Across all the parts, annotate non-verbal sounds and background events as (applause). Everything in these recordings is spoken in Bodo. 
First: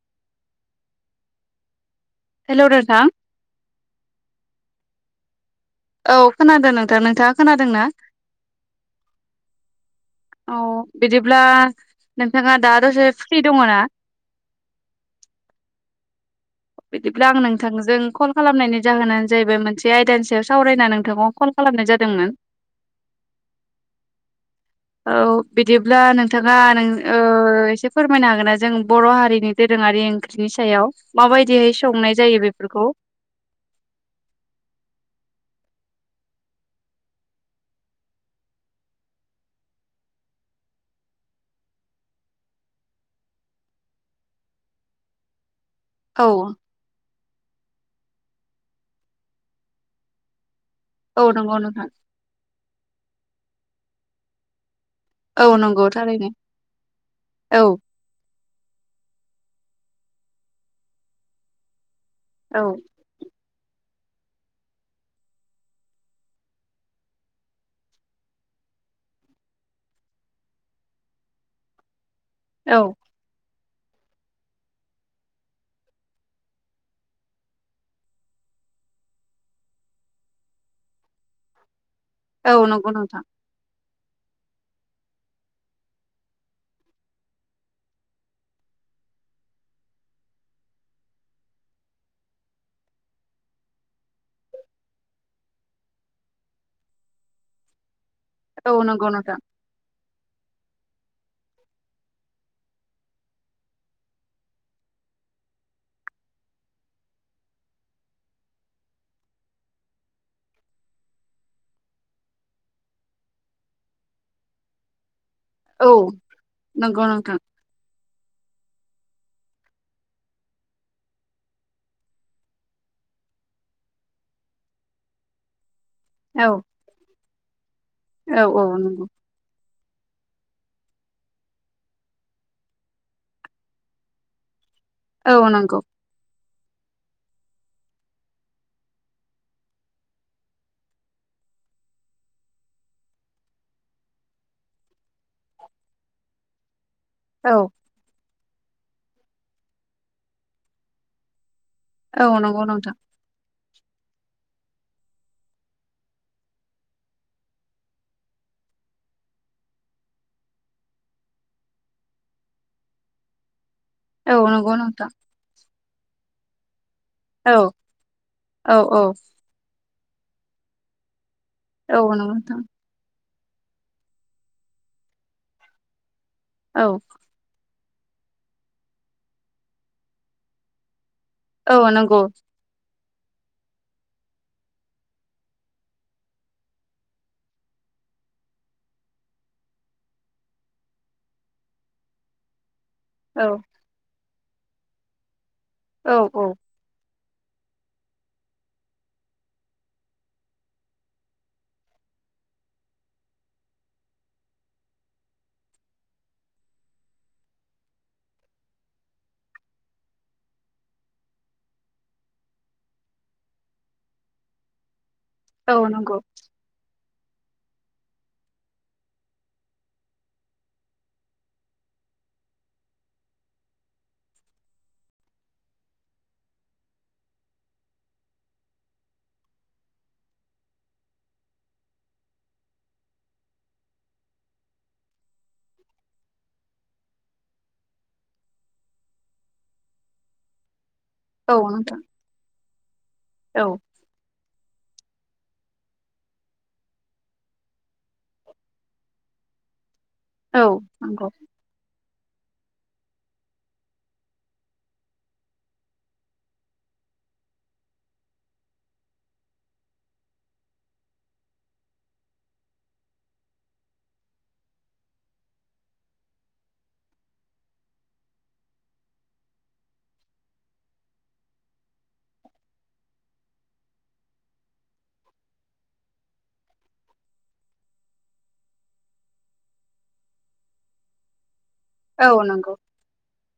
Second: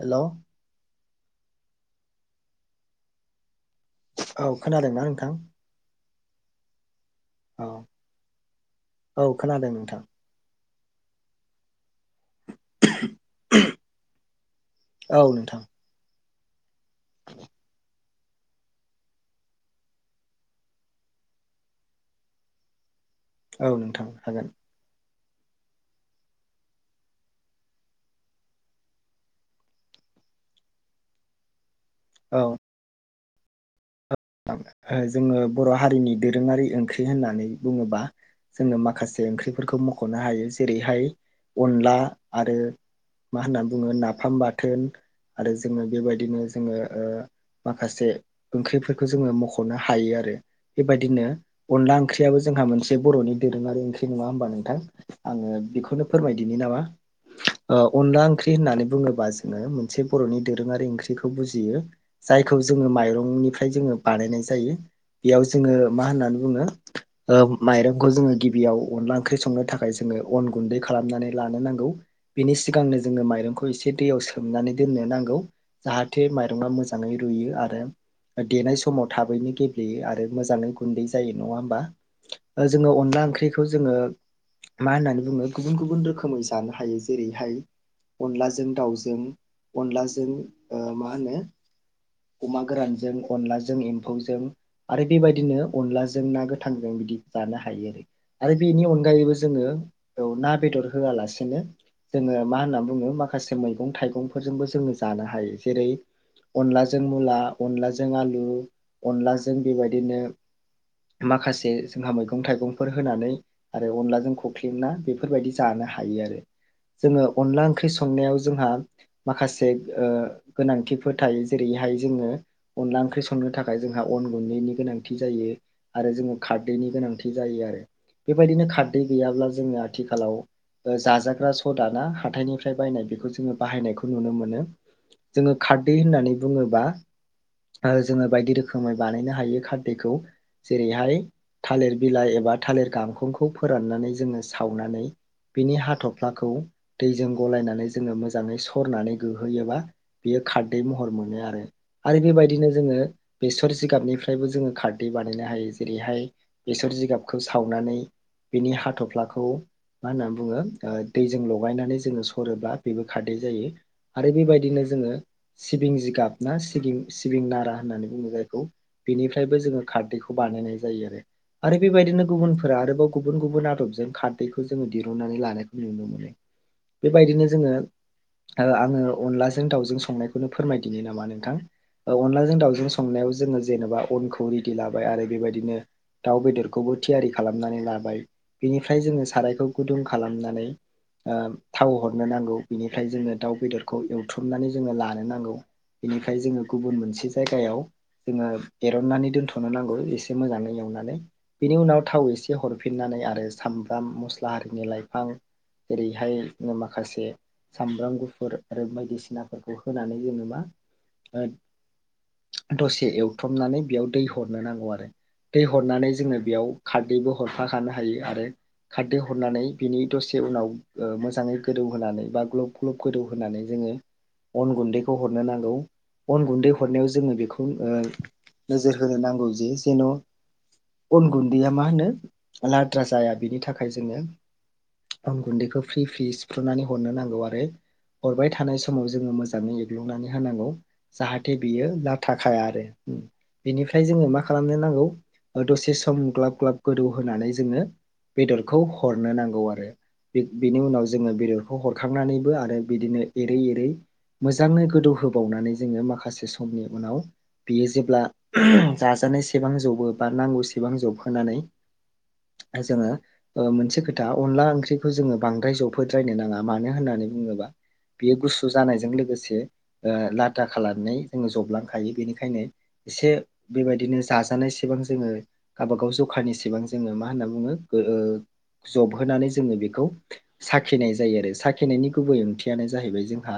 हेल'। हेल' रोन्थां। औ खोनादोंना नोंथां। औ खोनादों नोंथां नोंथाङा औ खोनादों ना। औ खोनादों नोंथां औ बिदिब्ला। नोंथाङा दा दसे फ्रि दङ ना? औ नोंथां बिदिब्ला आं नोंथांजों। कल खालामनायनि जाहोनानो जाहैबाय मोनसे आयदानि सायाव सावरायना नोंथांखौ कल खालामनाय जादोंमोन। (inaudible) औ नोंथां हागोन। औ बिदिब्ला नोंथाङा नों ओ एसे फोरमायनो हागोन ना जों बर' हारिनि दोरोङारि। ओंख्रिनि सायाव माबायदिहै संनाय जायो बेफोरखौ। ओ जोङो बर' हारिनि दोरोङारि ओंख्रि होननानै बुङोबा। जोङो माखासे ओंख्रिफोरखौ मख'नो हायो जेरैहाय अनला आरो। मा होनना बुङो नाफाम बाथोन आरो जोङो औ बेबायदिनो जोङो ओ माखासे ओंख्रिफोर खौ जोंङो मख'नो हायो आरो औ बेबादिनो नंगौ नोंथां अनला ओंख्रिआबो जोंहा मोनसे बर'नि दोरोङारि ओंख्रि नङा होमबा नोंथां। औ आङो नंगौ बेखौनो थारैनो फोरमायदिनि नामा औ ओ अनला ओंख्रि होननानै बुङोबा जोङो मोनसे बर'नि दोरोङारि ओंख्रिखौ बुजियो। जायखौ औ जोङो माइरंनिफ्रा इ जोंङो बानायनाय जायो बेआव जोङो मा होननानै बुङो ओ माइरंखौ जोङो गिबि आव अनला ओंख्रि संनो थाखाय जोङो अन गुन्दै खालामनानै लानो नांगौ बेनि औ सिगांनो जोङो माइरंखौ। एसे दैयाव सोमनानै दोननो नांगौ जाहाथे माइरंआ मोजाङै रुयो आरो। देनाय समाव थाबैनो गेब्लेयो आरो मोजाङै गुन्दै जायो नङा होमबा। ओ औ नंगौ जोङो अनला नोंथां ओंख्रिखौ जोङो। मा होननानै बुङो गुबुन- गुबुन रोखोमै जानो हायो जेरैहाय। अनलाजों दाउजों अनलाजों ओ मा होनो। अमा गोरानजों। अनलाजों एम्फौजों आरो बेबायदिनो अनलाजों ना गोथांजों बिदि जानो हायो आरो आरो औ बेनि नंगौ अनगायैबो नोंथां जोङो। औ ना बेदर होआलासेनो जोङो मा होनना बुङो माखासे मैगं थाइगंफोरजोंबो जोङो जा जानो हायो जेरै अनलाजों मुल्ला अनलाजों जों आलु अनलाजों बेबायदिनो माखासे जोंहा मैगं थाइगंफोर होनानै आरो अनलाजों खख्लिं ना बेफो बेफोर बायदि जानो औ हायो आरो नंगौ जोंङो नोंथां अनला ओंख्रि सं संनायाव जोंहा माखासे ओ गोनांथिफोर थायो जेरैहाय जोङो अनला ओंख्रि संनो थाखाय जोंहा अन गुन्दैनि गोनांथि जायो आरो जोङो औ खारदैनि गोनांथि जायो आरो औ बेबायदिनो औ खारदै नंगौ गैयाब्ला जोङो आथिखालाव जाजाग्रा सदाना हाथथायनिफ्राय बायनाय बेखौ जोङो बाहायनायखौ नुनो मोनो औ जोङो नंगौ खारदै होननानै बुङोबा आरो जोङो बायदि रोखोमै बानायनो हायो खारदैखौ जेरैहाय थालिर बिलाइ एबा थालिर गांखंखौ फोराननानै जोङो सावनानै बिनि हाथफ्लाखौ दैजों औ गलायनानै जोङो मोजाङै सरनानै गोहोयोबा बेयो खारदै महर मोनो आरो आरो औ नंगौ बेबायदिनो नोंथां जोङो बेसर जिगाबनिफ्रायबो जोङो खारदै बानायनो हायो जेरैहाय बेसर जिगाबखौ सावनानै बिनि हाथ'फ्लाखौ मा होनना बुङो ओ दैजों लगायनानै जोङो सरोब्ला बेबो खारदै जायो आरो औ नंगौ बेबायदिनो नोंथां जोङो सिबिं जिगाब ना सिबिं सिबिं औ नारा होननानै बुङो जायखौ औ औ बेनिफ्रायबो जोङो खारदैखौ बानायनाय जायो आरो आरो औ बेबायदिनो नंगौ नोंथां गुबनफोरा आरोबाव गुबुन गुबुन आदबजों खारदैखौ जोङो दिरुनन्नानै लानायखौ नुनो मोनो औ बेबायदिनो जोङो आङो अनलाजों दाउजों संनायखौनो फोरमायदिनो नामा नोंथां औ अनलाजों दाउजोंं संनायाव जोङो जेनेबा अनखौ रेडि लाबाय आरो बेबायदिनो दाउ बेदरखौबो थियारि खालामनानै लाबाय बेनिफ्राय जोङो सारायखौ गुदुं खालामनानै ओ थाव हरनो नांगौ बिनिफ्राय जोङो औ दाउ बेदरखौ एवथ्रुमनानै जोङो लानो नांगौ औ बेनिफ्राय औ जोङो गुबुन मोनसे जायगायाव जोङो एरननानै दोनथ'नो नांगौ एसे मोजाङै एवनानै बेनि उनाव उनाव थाव एसे हरफिननानै आरो सामब्राम मस्ला आरारिनि लाइफां जेरैहाय माखासे सामब्राम गुफुर आरो बायदिसिनाफोरखौ होनानै जेनेबा ओ दसे एवथबनानै बेयाव दै हरनो नांगौ आरो दै औ हरनानै नंगौ जोङो बेयाव खार खारदैबो हरफाखानो हायो आरो खारदै हरनानै बिनि दसे उनाव ओ मोजाङै गोदौ होनानै बा ग्लब ग्लब गोदौ होनानै जोङो अन गुन्दैखौ हरनो नांगौ अन गुन्दै हरनायाव जोङो बेखौ ओ नोजोर होनो नांगौ जे जेन' अन गुन्दैया मा होनो लाद्रा जाया बिनि थाखाय जोङो अन गुन्दैखौ फ्रि फ्रि सिुफ्रुनानै हरनो नांगौ आरो हरबाय थानाय समाव जोङो मोजाङै एग्लुंनानै होनांगौ औ जाहाथे बियो नोंथां लाथाखाया आरो औ बेनिफ्राय जोङो मा खालामनो नांगौ दसे सम ग्लाब ग्लाब गोदौ होनानै जोङो बेदरखौ हरनो नांगौ आरो औ बिनि उनाव नंगौ जोङो बेदरखौ ह खांनानैबो आरो बिदिनो एरै एरै मोजाङै गोदौ होबावनानै जोङो माखासे समनि उनाव बियो जेब्ला (unintelligible) जाजानाय सेबां जौबो बा नांगौ गोबां जबहोनानै जोङो मोनसे ओ खोथा अनला ओंख्रिखौ जोङो बांद्राय जबहोद्रायनो नाङा मानो होननानै बुङोबा बेयो गुसु जानायजों लोगोसे ओ लाथा खालामनानै जोङो जबलांखायो बेनिखायनो एसे बेबायदिनो जाजानायसेबां जोङो गावबागाव जखारनि सिबां जोङो मा होनना बुङो ओ जबहोनानै जोङो बेखौ साखिनाय जायो आरो साख नायनि गुबै औ नंगौ ओंथियानो जाहैबाय जोंहा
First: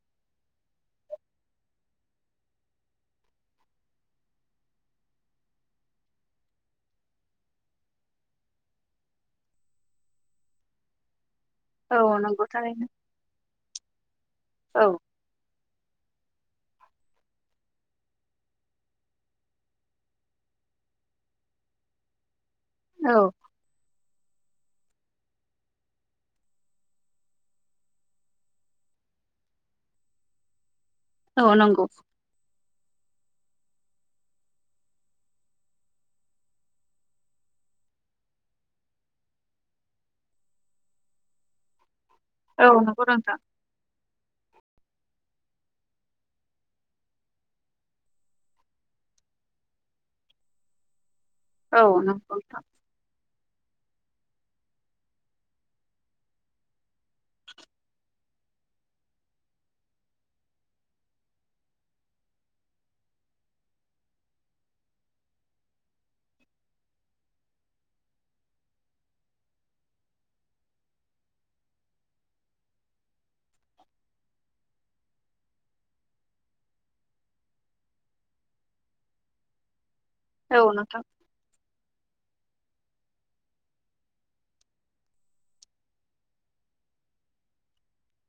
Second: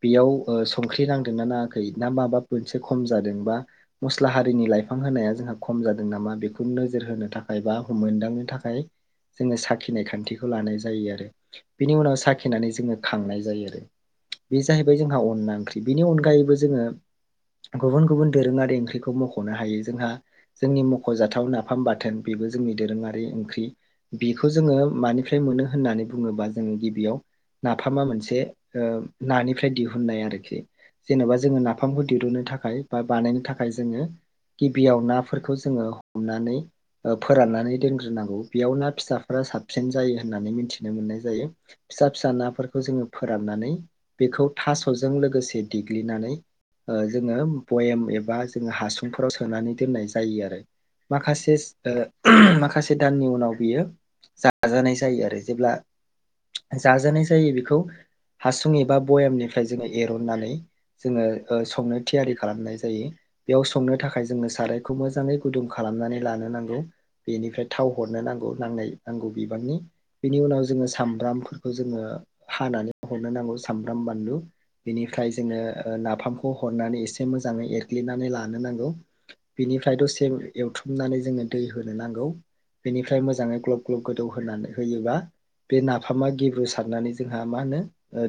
बेयाव ओ संख्रि ना नाङाखै ना माबा मोनसे खम जादों बा मस्ला हारिनि लाइफां होनाया जोंहा खम जादों नामा बा बेखौ नोजोर होनो थाखाय बा मोनदांनो थाखाय जोंङो साखिनाय खान्थिखौ लानाय जायो आरो। बिनि औ उनाव नंगौ साखिनानै थारैनो जोंङो खांनाय जायो आरो बे जाहैबाय औ जोंहा अनला ओंख्रि। नि अनगायैबो जोंङो गुबुन-गुबुन दोरोङारि ओंख्रिखौ मख'नो हायो जोंहा जोंनि मख'जाथाव नाफाम बाथोन बेबो जोंनि दोरोङारि औ ओंख्रि बेखौ जोंङो मानिफ्राय मोनो होननानै बुङोबा जोंङो गिबियाव नाफामा मोनसे ओ नानिफ्राय दिहुननाय आरोखि जेन'बा औ जोंङो नंगौ नाफामखौ दिरुननो थाखाय बा बानायनो थाखाय जोंङो गिबियाव नाफोरखौ जोंङो हमनानै फोराननानै दोनग्रोनांगौ। बेयाव ना फिसाफोरा साबसिन जायो होननानै मिथिनो मोननाय जायो। फिसा-फिसा औ नाफोरखौ जोंङो नंगौ नोंथां फोराननानै बेखौ थास'जों लोगोसे देग्लिनानै ओ जोंङो बयेम एबा जोंङो हासुंफोराव सोनानै दोननाय जायो आरो। माखासे औ नंगौ नोंथां माखासे दाननि उनाव बेयो जाजानाय जायो आरो जेब्ला जाजानाय जायो बेखौ हासुं एबा बयामनिफ्राय जोंङो एरननानै जोंङो संनो थियारि खालामनाय जायो। बेयाव संनो थाखाय जोंङो सारायखौ मोजाङै गुदुं खालामनानै लानो नांगौ। बेनिफ्राय थाव हरनो नांगौ नांनाय नांगौ बिबांनि। बेनि उनाव जोऔङो सामब्रामफोरखौ जोंङो हानानै हरनो नांगौ सामब्राम, बानलु बेनिफ्राय जोंङो नाफामखौ हरनानै एसे मोजाङै एरग्लिनानै लानो नांगौ। बेनि फ्राइ दसे औ नोंथां एवथ्रुमनानै जोंङो दै होनो नांगौ। बेनिफ्राय मोजांङै ग्लब ग्लब गोदौहोनानै होयोबा बे नाफामा गेब्रुसारनानै जोंहा मा होनो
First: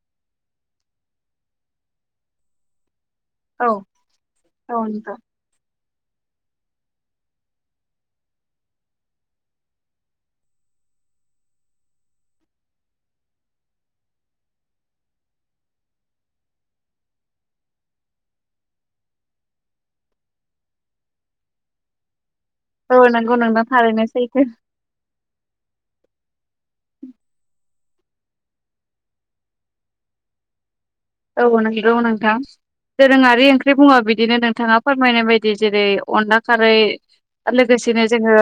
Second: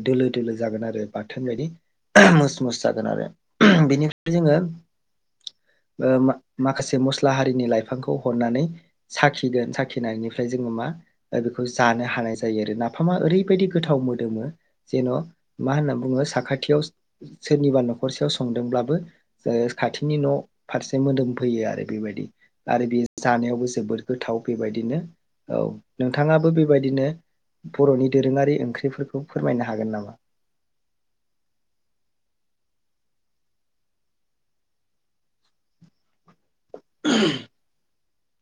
दोलो दोलो जागोन आरो बाथोन बायदि। मुस मुस जागोन आरो औ बेनिफ्राय जोंङो औ नोंथां ओ माखासे मस्ला हारिनि लाइफांखौ हरनानै साखिगोन, साखिनायनिफ्राय जोंङो मा बेखौ जानो हानाय जायो आरो। नाफामा ओरैबायदि गोथाव मोदोमो जेन' मा होनना बुंङो साखाथियाव सोरनिबा न'खरसेयाव संदोंब्लाबो ओ खाथिनि न' फारसे मोदोमफैयो आरो बे। बायदि आरो औ बे नंगौ नोंथां जानायावबो थारैनो जोबोद गोथाव सैथो बेबायदिनो औ नोंथाङाबो बे बायदिनो बर'नि दोरोङारि ओंख्रिफोरखौ फोरमायनो हागोन नामा? औ नोंगौ नोंथां दोरोङारि ओंख्रि बुङो बिदिनो नोंथाङा फोरमायनाय बायदि जेरै अनला खारै लोगोसेनो जोंङो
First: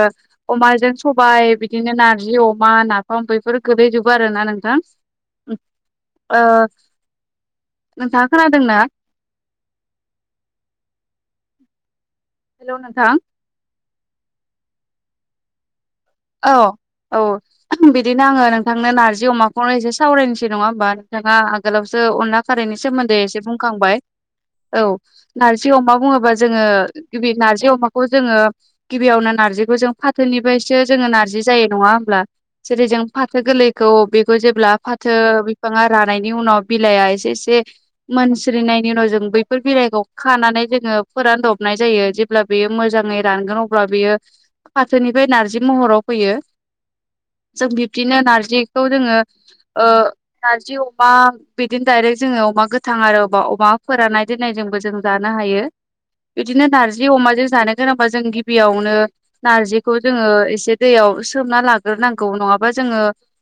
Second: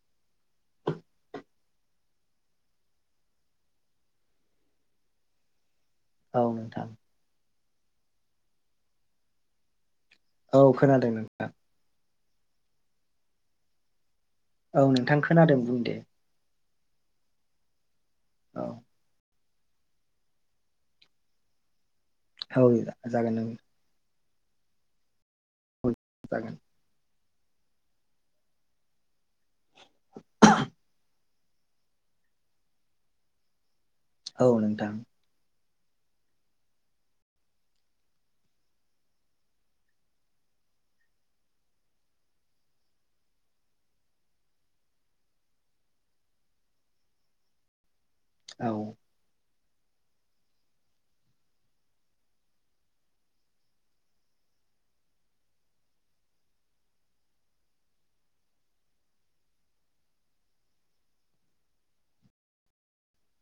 अमाजों सबाय, बिदिनो नारजि अमा, नाफाम बैफोर गोगलैजोबो आरोना नोंथां (unintelligible) औ नोंथां नोंथाङा खोनादों ना? औ खोनादों नोंथा। हेलौ नोंथां औ नोंथां खोनादों बुं दे। औ औ बिदिनो आंङो औ नोंथांनो नारजि अमा खौनो एसे सावरायनोसै नङा होमबा, नोंथाङा आगोलावसो अनला औ खारैनि सोमोन्दै जागोन एसे नों बुंखांबाय औ नारजि अमा बुङोबा जागोन जोंङो गिबि नारजि अमाखौ जोंङो गिबियावनो नारजिखौ जों फाथोनिफ्रायसो जोङो नारजि जायो नङा होनब्ला। जेरै जों फाथो गोरलैखौ बेखौ औ जेब्ला नोंथां फाथो बिफाङा रानायनि उनाव बिलाइआ एसे एसे मोनस्रिनायनि उनाव जों बैफोर बिलाइखौ खानानै जोंङो फोरानदबनाय जायो। जेब्ला बेयो मोजाङै रानगोन अब्ला बेयो फाथोनिफ्राय नारजि महराव फैयो। जों बिब्दिनो औ नारजिखौ जोंङो ओ नारजि अमा बिदिनो दायरेक्ट जोङो अमा गोथां आरो अबा अमा फोरानाय दोननाय जों जों जानो हायो। बिदिनो नारजि अमाजों जानो गोनांबा जों गिबियावनो नारजिखौ जोङो एसे दैयाव सोमना लाग्रोनांगौ नङाबा जोङो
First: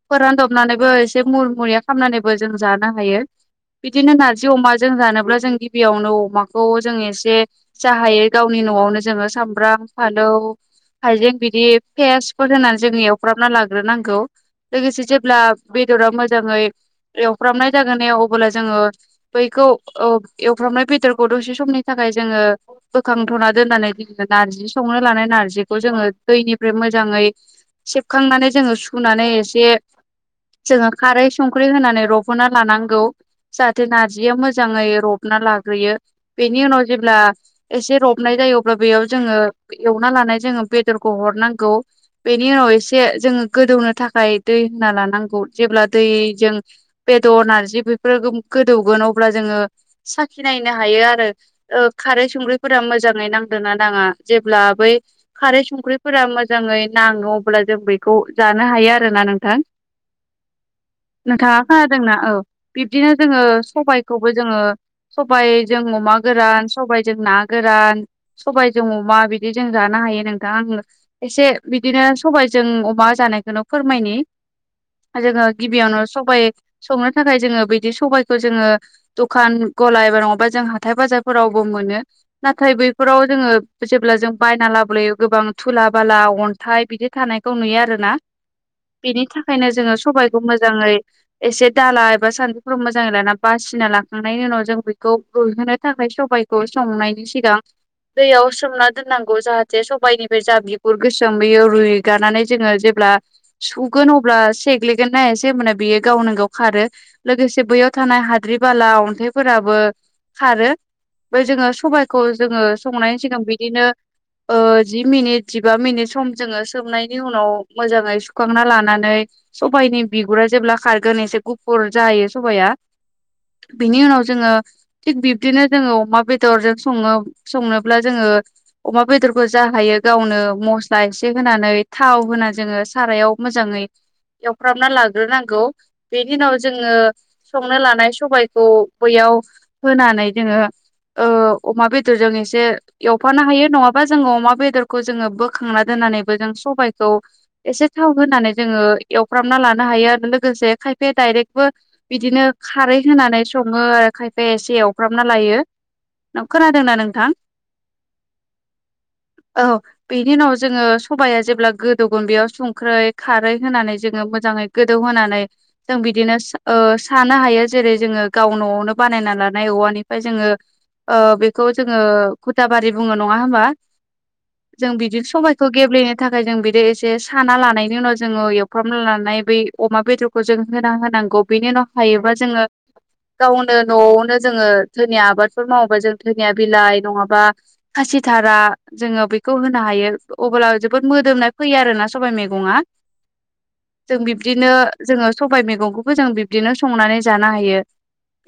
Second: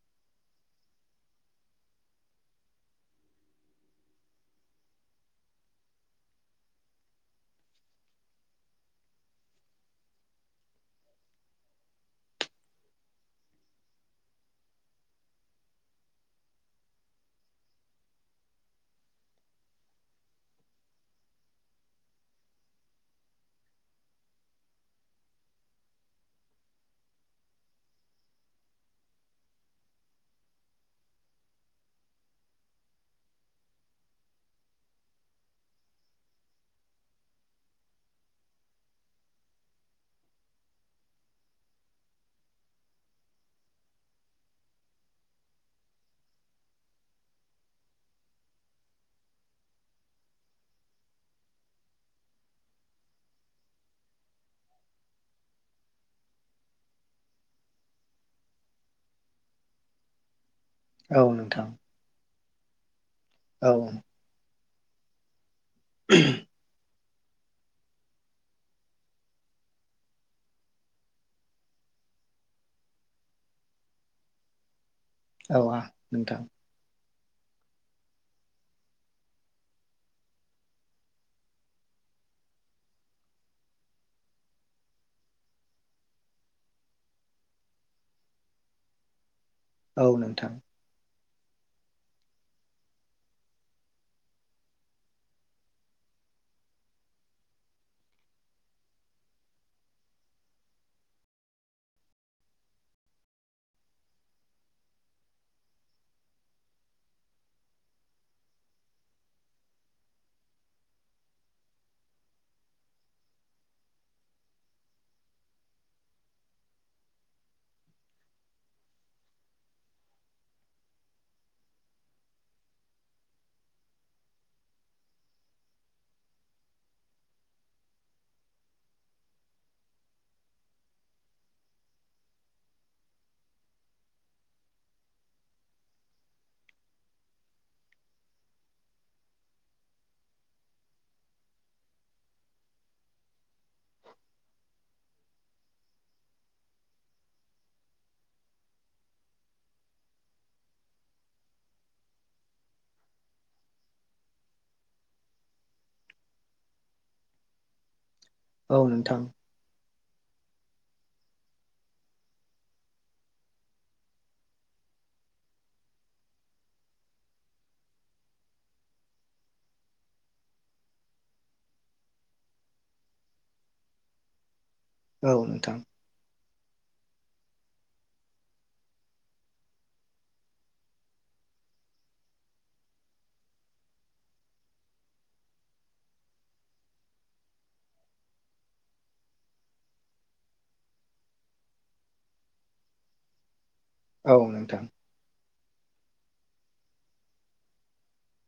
फोरानदबनानैबो एसे मुर मुरिया खालामनानै बो जों जानो हायो। बिदिनो नारजि अमा जों जानोब्ला जों गिबियावनो अमाखौ जों एसे साहायो गावनि न'आवनो जोङो सामब्राम फानौ हाइजें बिदि पेयसफोर होनानै जोंनि एवफ्र्राबना लाग्रोनांगौ लोगोसे जेब्ला बेदरा मोजाङै एवफ्रामनाय जागोन ने अब्ला जोङो बैखौ औ एवफ्रामनाय बेदरखौ दसे समनि थाखाय जोङो बोखांथ'ना दोननानै जोङो नारजि संनो लानाय नारजिखौ जोङो दैनि ओमफ्राय मोजाङै सेबखांनानै जोङो सुनानै एसे जोङो खारै संख्रि होनानै रब'ना लानांगौ जाहाथे नारजिया मोजाङै रब लाग्रोयो बेनि उनाव जेब्ला एसे रबनाय जायो अब्ला बेयाव जोङोव एवना लानाय जो बेदरखौ हनांगौ। बेनि उनाव एसे जोङो गोदौनो थाखाय दै होना लानांगौ जेब्ला दै जों बेदर नारजि बेफोरो गोदोवगोन अल्बा जोंयो साखि नायनो हायो आरो औ कार खारै संख्रिफोरा मोजाङै नांदोंना नाङा जेब्ला बै खारै संख्रिफोरा मोजां मोजाङै नाङो अब्ला जों बेखौ जानो हायो आरोना नोंथां। औ नोथाङा नोंथां खोनादों ना औ बिब्दिनो जोङो औ सबायखौबो जोङो सबाय जों अमा गोरान सबाय जों ना गोरान सबायजों अमा बिदि जों जानो हायो नोंथां आं एसे बिदिनो सबायाइजों अमा जानायखौनो फोरमायनि जोङो औ आ गिबियावनो सब नोंथां संनो थाखाय जोङो बिदि सबायाइखौ जोङो दखान गल एबा नङाबा जों हाथाय बाजारफोरावबो मोनो नाथाय बैफोराव जोङो जेब्ला जों बायना लाबोायो गोबां थुला बाला अन्थाइ बिदि थानायखौ नुयो आरोना बेनि थाखा ओंखायनो जोङो औ सबबायखौ नोंथां मोजाङै एसे दाला एबा सान्दुफोराव मोजाङै लाना बासिना लाखांनायनि उनाव जों बेखौ रइहोनो थाखाय सबायखौ संनायनि सिगां दैयाव सोमना दोननांगौ जाहाथे सबायनि बे जाब्लि गुर गोसोम बेयो रुइगानानै जोङो जेब्ला सुगोन अब्ला सेग्लिगोननासे होनबाना बियो गावनो गाव खारो लोगोसे बैयाव थानाय हाद्रि बाला अन्थाइफोराबो खारो ओमफ्राय जोङो सबायखौ जोङो संनायनि सिगां बिदिनो जि मिनिट जिबा मिनिट सम जोङो सोबनायनि उनाव मोजाङै सुखांना लानानै सबाइनि बिगुर जेब्ला खारगोन एसे गुफुर जायो सबाया बिनि उनाव जोङो थिग बिबदिनो जोङो अमा बेदरजों सङो संनोब्ला जोङो अमा बेदरखो जा हायो गावनो मस्ला एसे होनानै थाव होना जोङो सारायाव मोजाङै एवफ्रामना लाग्रोनांगौ बेनि उनाव जोङो संनो लानाय सबायखौ बययाव होनानै जोङो अमा बेदरजों एसे एवफानो हायो नङाबा जोङो अमा बेदरखौ जोङो बोखांना दोननानैबो जों सबायखौ एसे थाव होनानै जोङो एवफ्रामना लानो हायो हायो लोगोसे खायपा आ दायर्रबो बिदिनो खारै होनानै सयो खायफा आ एसे ए एफ्रामना लायो खोनादोंना नोंथां? औ नोंथां। औ बेनि उनाव जोङो सबाया जेब्ला गोदौगोन बेयाव संख्रै खारै होनानै जोङो मोजां गोदौ होनानै जों बिदिनो सानो हायो जेरै जोङो गाव न'आवनो बानायना लानो औवानिफ्राय जोङो बेखौ जोङो खुदा बारि बुङो नङा होमबा? जों बिदिनो औ सबायखौ नोंथां गेब्लेनो थाखाय जों बिदि बि एसे साना लानायनि उनाव जोङो एवफ्राम लानाय बै अमा बेदरखौ जों होना होनांगौ बेनि उनाव हायोबा जोङो गावनो न'आवनो जोङो धोनिया आबादफोर मावोबा जों धोनिया बिलाइ नङाबा सिथारा जोङो बेखौ होनो हायो अब्ला जोबोद मोदोमनाय फैयो आरोना सबाइ मैगङा। जों औ बिब्दिनो नोंथां जोङो सबाइ मैगंखौबो जों बिदिनो संनानै जानो हायो।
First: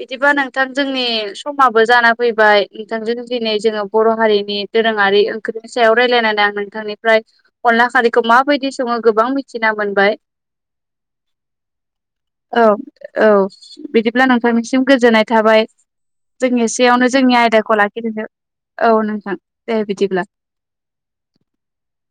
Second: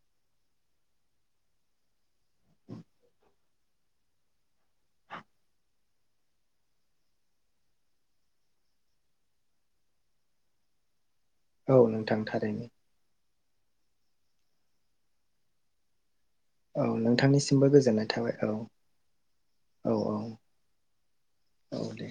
बिदिबा नोंथां जोंनि समाबो जाना फैबाय नोंथांजों दिनै जोङो बर' हारिनि दोरोंआरि आरि ओंख्रिनि सायाव रायलायनानै आं नोंथांनिफ्राय अनला खारिखौ माबायदि सङो गोबां मिथिना मोन बाय औ नोंथां औ थारैनो औ बिदि ब्ला नोंथांनिसिम गोजोननाय थाबाय। जों औ एसेयावनो जोंनि नोंथांनिसिमबो आयदाखौ गोजोननाय लाखिदो थाबाय औ नोंथां। दे औ औ बिदिब्ला औ दे